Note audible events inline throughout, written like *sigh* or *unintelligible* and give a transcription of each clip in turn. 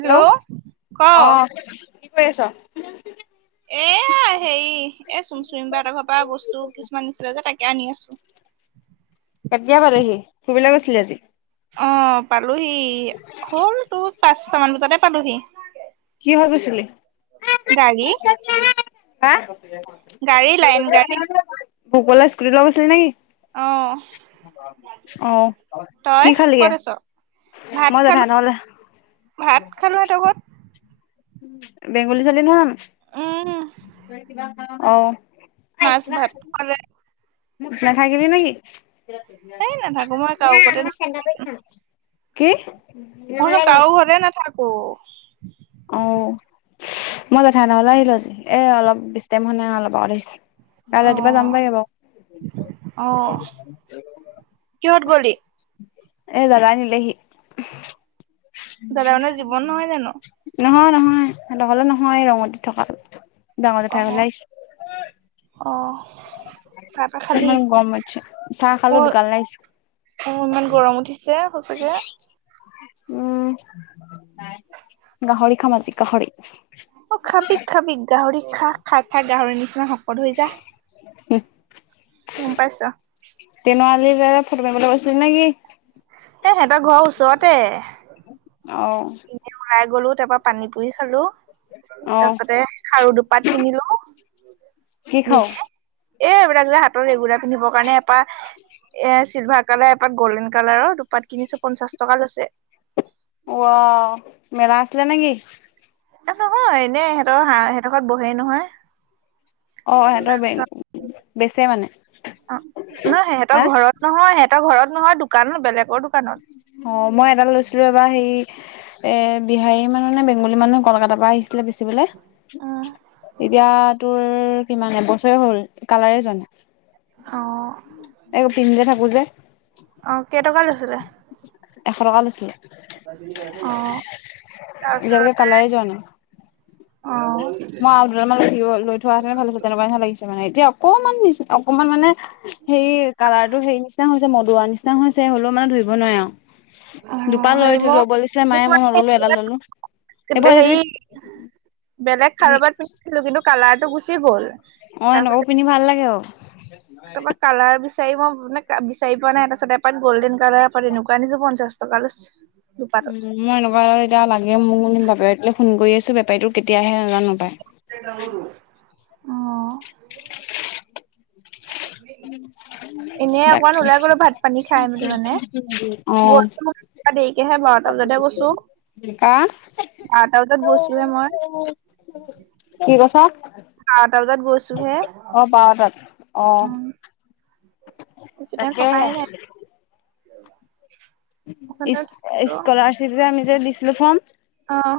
Hello ক অ কি কৰি আছ। এ হেৰি এ চুম চুমি বা সেতৰ ঘৰ পৰা বস্তু কিছুমান নিদিলে যে তাকে আনি আছো। কেতিয়া পালেহি ফুৰিবলৈ গৈছিলি আজি। অ পালোহি হ'ল তোৰ পাঁচটামান বজাতে পালোহি। কিহত গৈছিলি। গাড়ী। হা গাড়ী লাইন *unintelligible* গাড়ী ভোকা স্কুৰি লগৈছিল নেকি। অ অহ তই কি খালিগে। ক'ত আছ ভাত মই জেঠাই খালো নহ'লে। ভাত খালোঁ সিহঁতৰ ঘৰত। বেংগোলী ছোৱালী নহয় উম জানো অহ, মাছ ভাত খোৱালে। নাথাকিলি নিকি এই নাথাকো মই কাৰো ঘৰতে নাথাকো। *unintelligible* কি। মই চুন কাৰো ঘৰতে নাথাকোঁ। অ মই জেঠাই হেটৰ আহিলো আজি এ অলপ বেছি টাইম হোৱা নাই, অলপ আগত আহিছো। কাইলে অ ৰাতিপুৱা যামগেই বাও, অ কিহত গলি এই দাদাই নিলেহি। হয় জানো। নহয় নহয় নহলে নহয় ৰঙতি থকা ডাঙৰ জেঠাই ঘৰলে আহিছো। অহ, ম গম উঠিছে চাহ খালো অ দোকানলে আহিছোঁ। অ ইমান গৰম উঠিছে সঁচাকে। উম গাহৰি খাম আজি গাহৰি। অ খাবি খাবি গাহৰি খা খাই খাই গাহৰি নিচিনা শকত হৈ যা। হুহ গম পাইছ। তেনৰ আলীৰ যে ফটো মাৰিবলৈ গৈছিলি নেকি? এ সিহঁতৰ ঘৰৰ ওচৰতে। অ, ওলাই গ'লো তাৰ পা পানী পুৰি খালো। অ তাৰপিছতে খাৰু দুপাত কিনিলো কি খাও নিজে, এ এইবিলাক যে হাতৰ ৰেগুলাৰ পিন্ধিব কাৰণে এপা এ চিল্ভাৰ কালাৰ এপাত গ'ল্ডেন কালাৰৰ দুপাত কিনিছো পঞ্চাশ টকা লৈছে। উৱাও মেলা আছিলে নেকি? এ নহয় এনে সিহঁতৰ হা সেইডোখৰত বহেই নহয়। অ সিহঁতৰ বে তাৰপিছত বেচে মানে অ, নহয় সেহঁতৰ হা ঘৰত নহয় সেহঁতৰ ঘৰত নহয় দোকানত বেলেগৰ দোকানত অ, মই এডাল লৈছিলোঁ এবাৰ হেৰি এ বিহাৰী মানুহ নে বেংগলী মানুহ কলকাতাৰ পৰা আহিছ *unintelligible* বেচিবলে উম এতিয়া তোৰ কিমান এবছৰে হ'ল কালাৰে যোৱা নাই। অ এও পিন্ধি যে থাকো যে অ কেইটকা লৈছিলে এশ টকা লৈছিলে। অ, তাৰ এতিয়ালৈকে ওচৰতে কালাৰে যোৱা নাই মই অ', আৰু লৈ মানে কি হল লৈ থোৱা হেতেনে ভাল হৈছে তেনেকুৱাহে লাগিছে মানে এতিয়া অকমান নিচে অকমান মানে সেই কালাৰ টো সেৰি নিচিনা হৈছে মদুৰা নিচিনা হৈছে হলেওঁ মানে ধৰিব নোৱাৰে আওঁ। অ দুপাত লৈ হেৰি থো মোক ল'ব দিছিলে মোক মায়ে মই মানে নল'লো এডাল ল'লো এইবোৰ হেৰি আজিকালি বেলেগ খাৰু এপাত পিন্ধিছিলোঁ কিন্তু কালাৰটো গুচি গ'ল অ এনেকুৱাবোৰ তাৰপিছতে পিন্ধি ভাল লাগে অ, তাৰ পা কালাৰ বিচাৰি মই মানে বিচাৰি পোৱা নাই তাৰপাছত এপাৰ গল্ডেন কালাৰ এপাত এনেকুৱা আনিছোঁ পঞ্চাশ টকা লৈছে। দুপাতত উম, মই এনেকুৱা এতিয়া লাগে মোক মানে বাপেৰেকে ফোন কৰি আছে বেপাৰীতো কেতিয়াহে নাজানোপায়। *unintelligible* অ, *inaudible* এনে অকমান তাকে ওলাই গলো ভাত পানী খাই মেলি মানে অ *unintelligible* তা দেৰিকেহে বাৰটা বজাতহে গৈছো হা বাৰটা বজাত গৈছোহে মই। *unintelligible* কি কৈছা? আৰটা বজাত গৈছো হে। অ, বাৰটাত অ, বেছি টাইম থকাই তাকেহে। নাই। ইচ নাই -স্কলাৰশ্বিপ যে আমি যে দিছিলোঁ ফৰ্ম অ',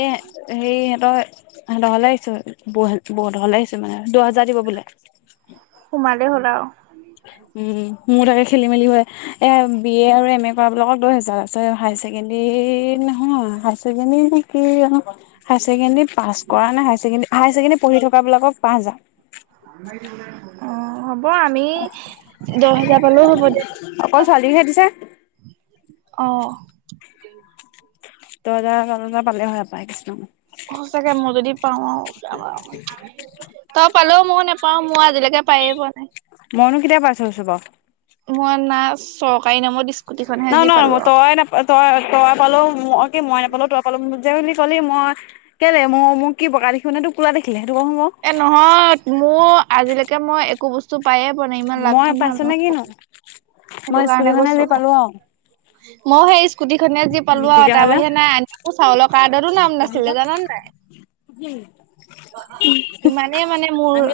এ সেই ইহঁতৰ হেহঁতৰ ঘৰলে আহিছো বৌ -বৌহতৰ ঘৰলে আহিছো মানে দহ হাজাৰ দিব বোলে। সোমালেই হ'ল আৰু। উম, মোৰ তাকে খেলি মেলি হয় এ বি এ আৰু এম এ কৰা বিলাকক দহ হেজাৰ পিছে হাই ছেকেণ্ডৰী নহয় হাই ছেকেণ্ডৰী নেকি হাই ছেকেণ্ডেৰী পাছ কৰা নাই হাই ছেকেণ্ডৰী হাই ছেকেণ্ডৰী পঢ়ি থকা বিলাকক পাঁচ হাজাৰ *unintelligible* অ, হ'ব আমি দহ হেজাৰ পালেও হ'ব দে। অকল ছোৱালীকহে দিছে অহ', দহ হাজাৰ - দহ হাজাৰ পালে হয় পাই কিছুমান। অ, সঁচাকে ম‌ই যদি দি পাওঁ আৰু *unintelligible* তই পালোওঁ মই নোপাওঁ মোৰ আজিলৈকে পায়ে পোৱা নাই। মইনো কেতিয়া পাইছোঁ এইচব বাওঁ? মই নাই চৰকাৰী নামত দিছ নহয় -নহয় মই তই নাপ তই- তই পালো কি মই নাপালো তই পালো মোক যে বুলি কলি মই কেলে মো মোক কি গালি শুনাটো *unintelligible* এ নহয় মোৰ আজিলৈকে মই একো বস্তু পায়ে পোৱা নাই ইমান মই লাকখন ভাল নহয়। *unintelligible* সেটো মই কাৰণে স্কুটিখনে কৈছো যি অ। পালো আৰু মই সেই স্কুটিখনে যি উম পালো আৰু তাৰ তেতিয়াহ'লে বাহিৰে নাই আনকি মো চাউলৰ কাৰ্ডৰো নাম নাছিলে জানা নে নাই *unintelligible* ইমানে মানে মোৰ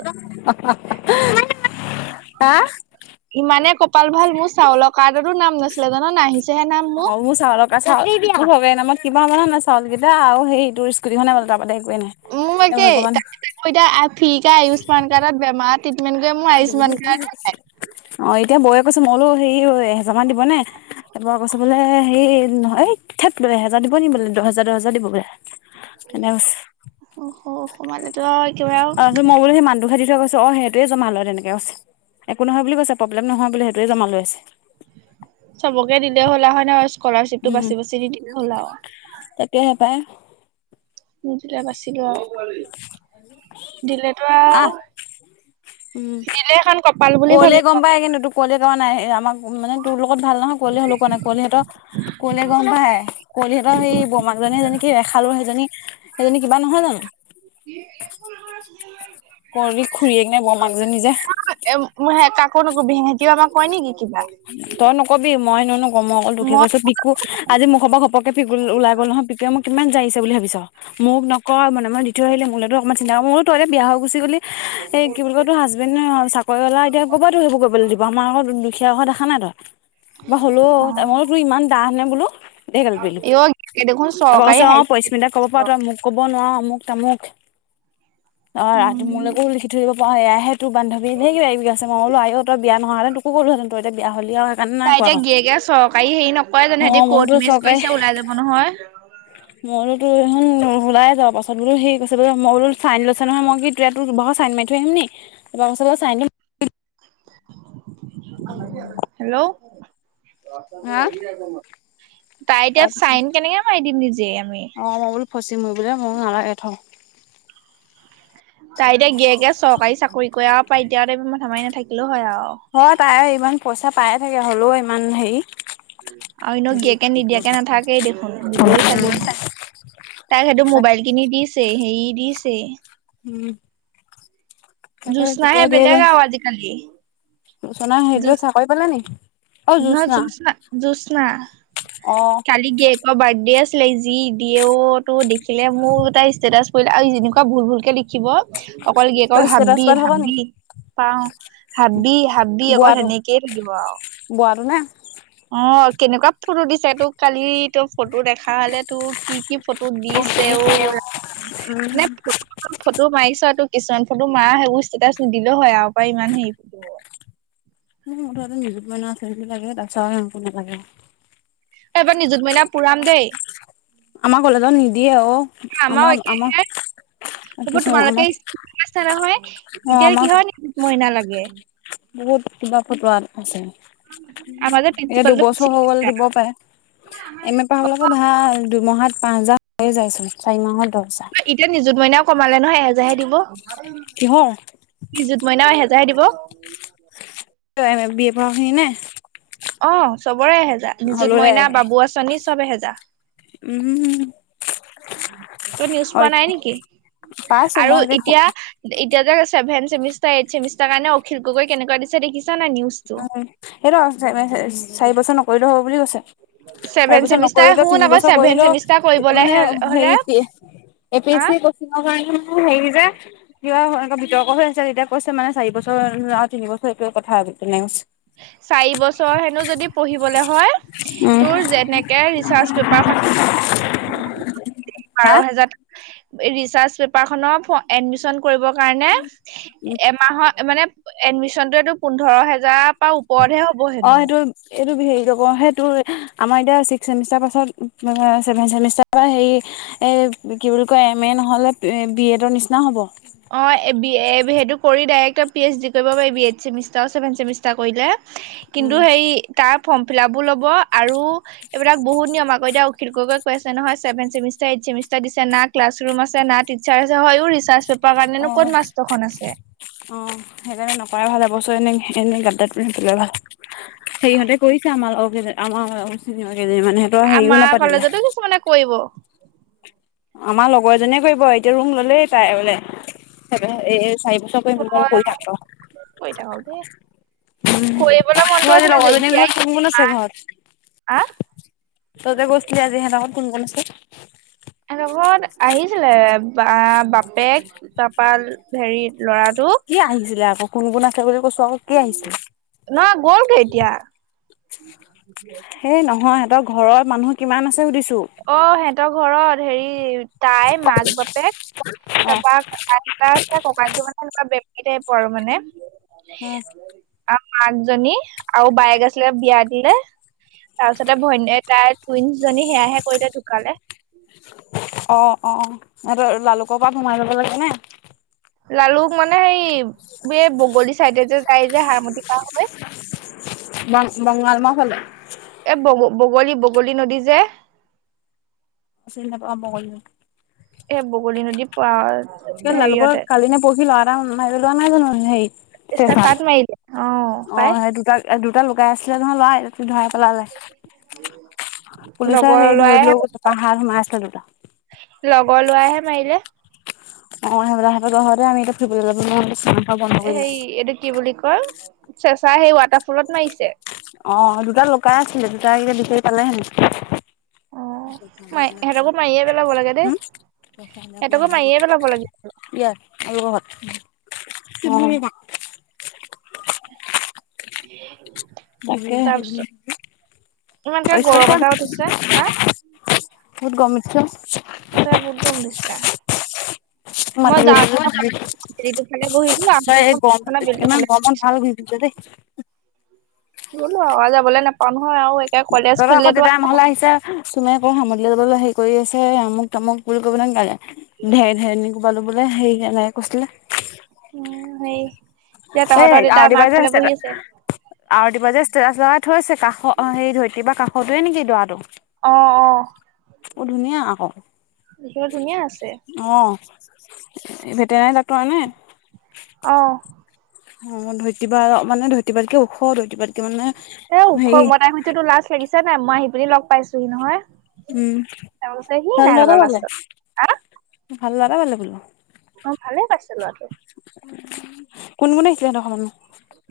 হা ইমানে কপাল ভাল মোৰ চাউল কাৰ্ডটো আৰু নাম নাছিলে জান না আহি অ মোৰ চাউল কাৰ্ড চাউল চৰকাৰি নামত কিবা জানা নাই চাউল কেইটা আৰু হেইটো স্কুটিখনে পলো তাৰবাদে একোৱেই নাই এই ভগৱান তোকো এতিয়া আ ফ্ৰি কে আয়ুস্মান কাৰ্ডত বেমাৰ ট্ৰিটমেণ্ট কৰে মোৰ আয়ুস্মান কাৰ্ডো নাই অ এতিয়া বৌয়ে কৈছো মই বোলো হেৰি ঐ এহেজাৰ মান দিবনে কেতেবা কৈছে বুলে হে নহয় থেইত এহেজাৰ দিব নিকি বোলে দহ হেজাৰ দহ হেজাৰ দিব বোলে তেনেকে কৈছে অ অ সোমালেতো আও একেবাৰে আও মোৰ সেই মানুহটোকে দি থৈছে অ সেইটোৱে জমা লয় তেনেকে কৈছে একো নহয় বুলি কৈছে প্ৰব্লেম নহয় বুলি সেইটোৱে জমা লৈ আছে চবকে দিলে হলা হয় নাই আৰু স্কলাৰশিপতটো বাচি বাচি দি দিলে হলাও সেইটোৱে সেপায় মোক যেতিয়া বাচি লয় আও দিলেতো আও আহ দিলে এখন কপাল বুলি ভাবিম আও কুঁৱলিয়ে কোৱা নাই এই আমাক মানে তোৰ লগত ভাল নহয় কুৱলি হলেওঁ কোৱা নাই কুৱলিহঁত কুৱলীয়ে গম পায়ে কুৱলীহতৰ এই বমাকজনী এজনীক কি ৰেখালো সেইজনী সেইজনী কিবা নহয় জানো *unintelligible* কুৱৰি খুৰীয়েক নে বৰমাক মাকজনী যে এ মোৰ কাকো নকবি হেঁতিও আমাক কয় নেকি কিবা তই নকবি মই নো নো মই অকল তোকে কৈছো। কো আজি মুখৰ পৰা ঘপকে ফিকোলি ওলাই গ'ল নহয় পিকোৱে মোক কিমান যাৰিছে বুলি ভাবিছ মোক নকয় মানে মই দি থৈ আহিলোঁ মোৰলেতো অকমান চিন্তা মই বোলোঁ তই যে বিয়া হৈ গচি গলি এই কি বুলি কয় তোৰ হাজবেণ্ডে চাকৰি হলা এতিয়া ক'বাতো সেইবোৰ কৰিবলে দিব আমাৰ আগত দুখীয়া ঘৰত দেখা নাই তই বা হ'লেও অ তুমি ইমান দাহ নে বোলো দে গালি পাৰিলো এই দেখোন তাপা চৰকাৰী কৈছে অ হাই পস্মিতাক ক'ব পাৰ ছেকেণ্ডাৰী তই মোক কব নোৱাৰ অমুক তামুক অ ৰাতি উম মোলেকেও লিখি থৈ দিব পাৰ এয়াহে তোৰ বান্ধৱীয়ে ধেই কিবাকিবি কৈছে মই কলো আই তই বিয়া নোহোৱা হলে তোকো কলোহেতেন তই এতিয়া হলি আও তাই এতিয়া গিয়েকে চৰকাৰী হেৰি নকয় অ জানোঁ সিহতি মোৰোতো কৰ্ট মেচ কৰিছে ওলাই যাব নহয় মই বোলো টো এইখন ওলাই যাওঁ পাছত বোলো সেই কৈছে বোলে মই বোলো চাইন লৈছে নহয় মই কি তো এয়াত তো ভাগৰ চাইন মাৰি থৈ আহিম নি তাপা কৈছে চাইনটো হেল্ল' হা তাই এতিয়া তাৰপিছত চাইন কেনেকে মাৰি দিম নিজে আমি ফচি মৰিবলে মই নালাগে থ তাই এতিয়া গিয়েকে চৰকাৰী চাকৰি কৰে পাই এতিয়া তই ইমান মাৰি নাথাকিলেও হয় আও হয় তাই ইমান পইচা পায়ে থাকে হলেও ইমান হেৰি আও এনেও দিয়াকে নিদিয়াকে নাথাকেই দেখোন দিবই চাগিন তাক সেইটো মোবাইল কিনি দিছে হেৰি দিছেই উম তাকে জুজনাহে কেতিয়া দিয়ে বেলেগ জানো আও আজিকালি জোচনা সেইটোৱে জোৎস চাকৰি পালে নে নহয় জুচনা জুচনা অ কালি গেট ত বাৰ্থডে আছিলে যি দিয়েও তো দেখিলে মোৰ এটা ষ্টেটাচ পৰিলে আৰু যেনেকুৱা ভুল ভুলকে লিখিব অকল গিৰিয়েকৰ তই ষ্টেটাছ হাবি পাই থাক নি হাবি পাও হাবি হাবি অকল সেনেকেই থাকিব আও বোৱা নে? অ কেনেকুৱা ফটো দিছে তোক কালি তোক ফটো দেখা হলে তো কি কি ফটো দিছে ঔ ৰা মুঠতে নে ফৌট- ফটো মাৰিছ তো কিছুমান ফটো মাৰা সেইবোৰ ষ্টেটাচটো দিলে হয় আৰু পৰা ইমান সেই মোৰ মুঠতে নিজুত মইনা আচনিটো লাগে তাছত একো নালাগে। এবাৰ নিজুত মিনা পুৰাম দেই। আমাৰ কলেজত নিদিয়ে অ আমাৰো আমাও একেহে আমাও হব তোমালোকো স্কুটি পাইছা নহয় অ এতিয়া আমাৰ কিহৰ নিজুত মইনা লাগে। বহুত কিবা ফটোৱাত আছে। আমাৰ যে এতিয়া প্ৰিন্সিপালটো দুবছৰ হৈ গ'ল দিব পায় এম এ পঢ়াবলেক ভাল। দুমাহত পাঁচ হাজাৰ হৈ যায়চোন চাৰি মাহৰ দছ হজাৰ। এতিয়া নিজুত মইনাও কমালে নহয় এহেজাৰহে দিব। কিহৰ? ই জুত মইনা এহেজাৰ দিব। এম বি এ পঢ়াখিনি নে? অ চবৰে এহেজা নিজুত হলৰে মইনা বাবু আচনি চব এহেজা। *unintelligible* ত নিউজ পোৱা হয় নাই নেকি পাইছো আৰু মই এতিয়া এতিয়া যে ছেভেন চেমিষ্টাৰ এইট চছেমিষ্টাৰ কাৰণে অখিল গগৈ কেনেকৈ দিছে দিখিছা নাই নিউজ উম সেইটো চাৰি বছৰ নকৰিলেও হ'ব বুলি কৈছে। তাৰ ছেভেন পিছৰ চেমিষ্টাৰ নকৰিলো শুন তিনি আকৌ বছৰ ছেভেন কৰিলো চেমিষ্টাৰ কৰিবলৈ মানে হে হলে এ পি এছ আহ চি ন কাৰণো সেই যে কিয়া এনে বিতৰ্ক হৈ আছে তেতিয়া কৈছে মানে চাৰি বছৰ ৰাও তিন বছৰ এইটোৱেই কথা তেনেকে কৈছে। চাৰি বছৰ হেনো যদি পঢ়িবলে হয় উম তোৰ যেনেকে ৰিচাৰ্চ পেপাৰখন হা বাৰ হাজাৰ ৰিচাৰ্চ পেপাৰ খনৰ এডমিশ্যন কৰিব কাৰণে উম এমাহৰ মানে এডমিশ্যনটো পোন্ধৰ হেজা- ত পা ওপৰহে হ'ব অ হেনো। সেইটো এইটো হেৰি ক সেই তোৰ আমাৰ এতিয়া ছিক্স চেমিষ্টাৰ পাছত চেভেন চেমষ্টাৰ পৰা সেই এ কি বুলি কয় এম এ নহলে বি এডৰ নিচিনা হ'ব। অ বি সেইটো কৰিদে ডাইৰেক্ট পি এইচ ডি কৰিব পাৰি B aid semester seventh semester কৰিলে। কিন্তু উম সেই তাৰ ফৰ্ম ফ্লাবো ল'ব আৰু এইবিলাক বহুত নিয়ম আকৌ এতিয়া অখিল গগৈ কৈ আছে নহয় ছেভেন ছেমিষ্টাৰ এইট ছেমিষ্টাৰ দিছে নাক- ক্লাছ ৰুম আছে না টিচাৰ্ছ আছে হয় ৰিচাৰ্চ পেপাৰ কাৰণেনো অ ক'ত মাষ্টৰখন আছে। অ সেইকাৰণে নকৰাই ভাল এবছৰ এনে এনে গাতদাত *unintelligible* ভাল সেইহতে কৰিছে আমাৰ লগৰ কেইজন *unintelligible* কেইজনীমানে হেতৰ হেৰিও নাপাতিলে কৈ ব। আমাৰ লগৰ এজনীয়ে কৰিব এতিয়া ৰুম ললেই তাই বোলে। চাবে এই চাৰি বছৰ কৰিম মৌ মই কৈ থাক ৰ উ কৰি থাকক দেই কৰিবলৈ মনটো তোৰ আজি আছিলে যে লগৰজনীৰ এতিয়া ঘৰ কোন কোন আছে ইমান ঘৰত? আহ তই যে কৈছিলি আজি হেত ঘৰত কোন‌ কোন আছে। এহঁতৰ লগত আহিছিলে বা বাপেক তাৰপাল ভেৰিত ল'ৰাটো কি আহিছিলে আকৌ কোন কোন আছে বুলি কৈছো আকৌ কি আহিছিলে? নহয় গ'লগে এতিয়া সেই নহয় সিহঁতৰ ঘৰৰ মানুহ কিমান আছে সুধিছো? অ হেতৰ ঘৰত হেৰি তাই, মাক-বাপেক, তাপাক টা দুটা আছে ককাইটো মানে এনেকুৱা বেমাৰী টাইপ আৰু মানে অ', অ', *unintelligible* অ মাকজনী আৰু বায়েক আছিলে বিয়া দিলে। তাৰপিছতে ভনীয়ে তাইৰ টুইনচ জনী সেয়াহে কৰিলে ঢুকালে। অ অ সিহঁতৰ লালুকৰ পৰা সোমাই যাব লাগেনে? লালুক মানে সেই এই বগলী চাইডে যে যায় যে হাৰমতি পাৰ হৈ বং বগাল মৌৱাও ফালে এই বগ বগলী -বগলী নদী যে চিনি নাপাওঁ বগলী নদী। এই বগলী নদী পাৰত। কেলে লালুকৰ কালি নে পৰহি লৱা এটা মাৰি পেলোৱা নাই জানো হেৰি চাত মাৰিলে অ চেচাত অ' পাই সেই দুটা দুটা লুকাই আছিলে নহয় লৰা। ধৰাই পেলালে পুলিচে লগৰ হেৰি লৰাইহে ধৰিলো পাহাৰত সোমাই আছিলে দুটা। লগৰ ল'ৰায়েহে মাৰিলে। অ' সিহঁতৰ জহতে আমি এতিয়া ফুৰিব যাবলে নোৱাৰা হৈছোঁ। হে এইটো কি বুলি কয় চেঁচা সেই ৱাটাৰ ফলত মাৰিছে। অ' দুটা লুকাই আছিলে দুটা বিচাৰি পালে হেনো। অ' হয় সেহেতকো মাৰিয়ে পেলাব। লাগে দেই সিহঁতকো মাৰিয়ে পেলাব লাগে। উম। *unintelligible* *unintelligible* তাৰপিছত তাকেহে। ইমানকে গৰম এটা উঠিছে হা বহুত গৰম উঠিছে অ ' সঁচাই বহুত গৰম দিছে। মই যাওঁতে বেলিটো ফালে বহিলো *unintelligible* তই, এই গম বিলটো ইমান ফালে গৰমত ভাল ঘূৰি ফুৰিছ দেই। গলো আৰু যাবলৈ নাপাওঁ নহয়, আৰু একে কলেজ তহঁতৰ আকৌ খুলিলেতো। দেউতাই আমাৰ ঘৰলে আহিছে চুমে এনেই হাৰমতিলে যাব হেৰি কৰি আছে আমুক -তামুক বুলি কবনে ঢেৰ -ঢেৰনি কোবালো। বোলে হেৰি নেলাগে কৈছিলে। উ, সেই। এই আৰতি বায়ে যে ষ্টেটাছ। আৰতি বায়ে যে ষ্টেটাছ লগাই থৈছে, কাষৰ ধৰিত্ৰী একেবাৰে কাষটোৱে নেকি দৰাটো। অ অ অ' ধুনীয়া আকৌ। দেখিবলে ধুনীয়া আছে। অভ এই ভেটেনেৰী ডাক্টৰ নে। অ' অ ' ধৰিত্ৰী বা মানে ধৰিত্ৰী বা তকৈ ওখধৰিত্ৰী বাতকৈ। কি মানে। এ ওখ হেৰি মই তাইক সুধিছো তোৰ লাজ লাগিছে নাই মই আহি পিনি লগ পাইছোহি নহয়। উম তাৰ পিছত সি ভাল নাই লগা ল'ৰা এটা লাষ্টত পালে। ভাল লৰা এটা পালে বোলো। অ 'ভালে পাইছিলো আকে। কোন কোন আহিছিলে সিহঁতৰ ঘৰৰ মানুহ।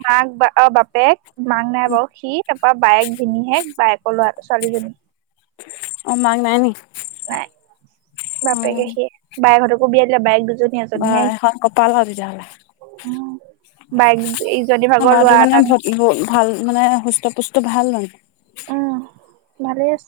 মাক বা অ', বাপেক মাক নাই বাৰু সি তা বা বায়েক ভিনিহিয়েক, বায়েকৰ ল'ৰাটো ছোৱালীজনী। অ', মাক নাই নি। নাই, অ বাপেকে সিয়ে, বায়েহঁতকো বিয়া দিলে বাইেক দুজ বা এখন কপাল হয় তেতিয়াহ'লে। বায়েক ইজনী ভাগৰ ল'ৰা আমাৰতো এটা মানে নেকি ভ-ভ ভাল মানে হিষ্ট পুষ্ট ভাল *unintelligible* উম, ভালেই আছে।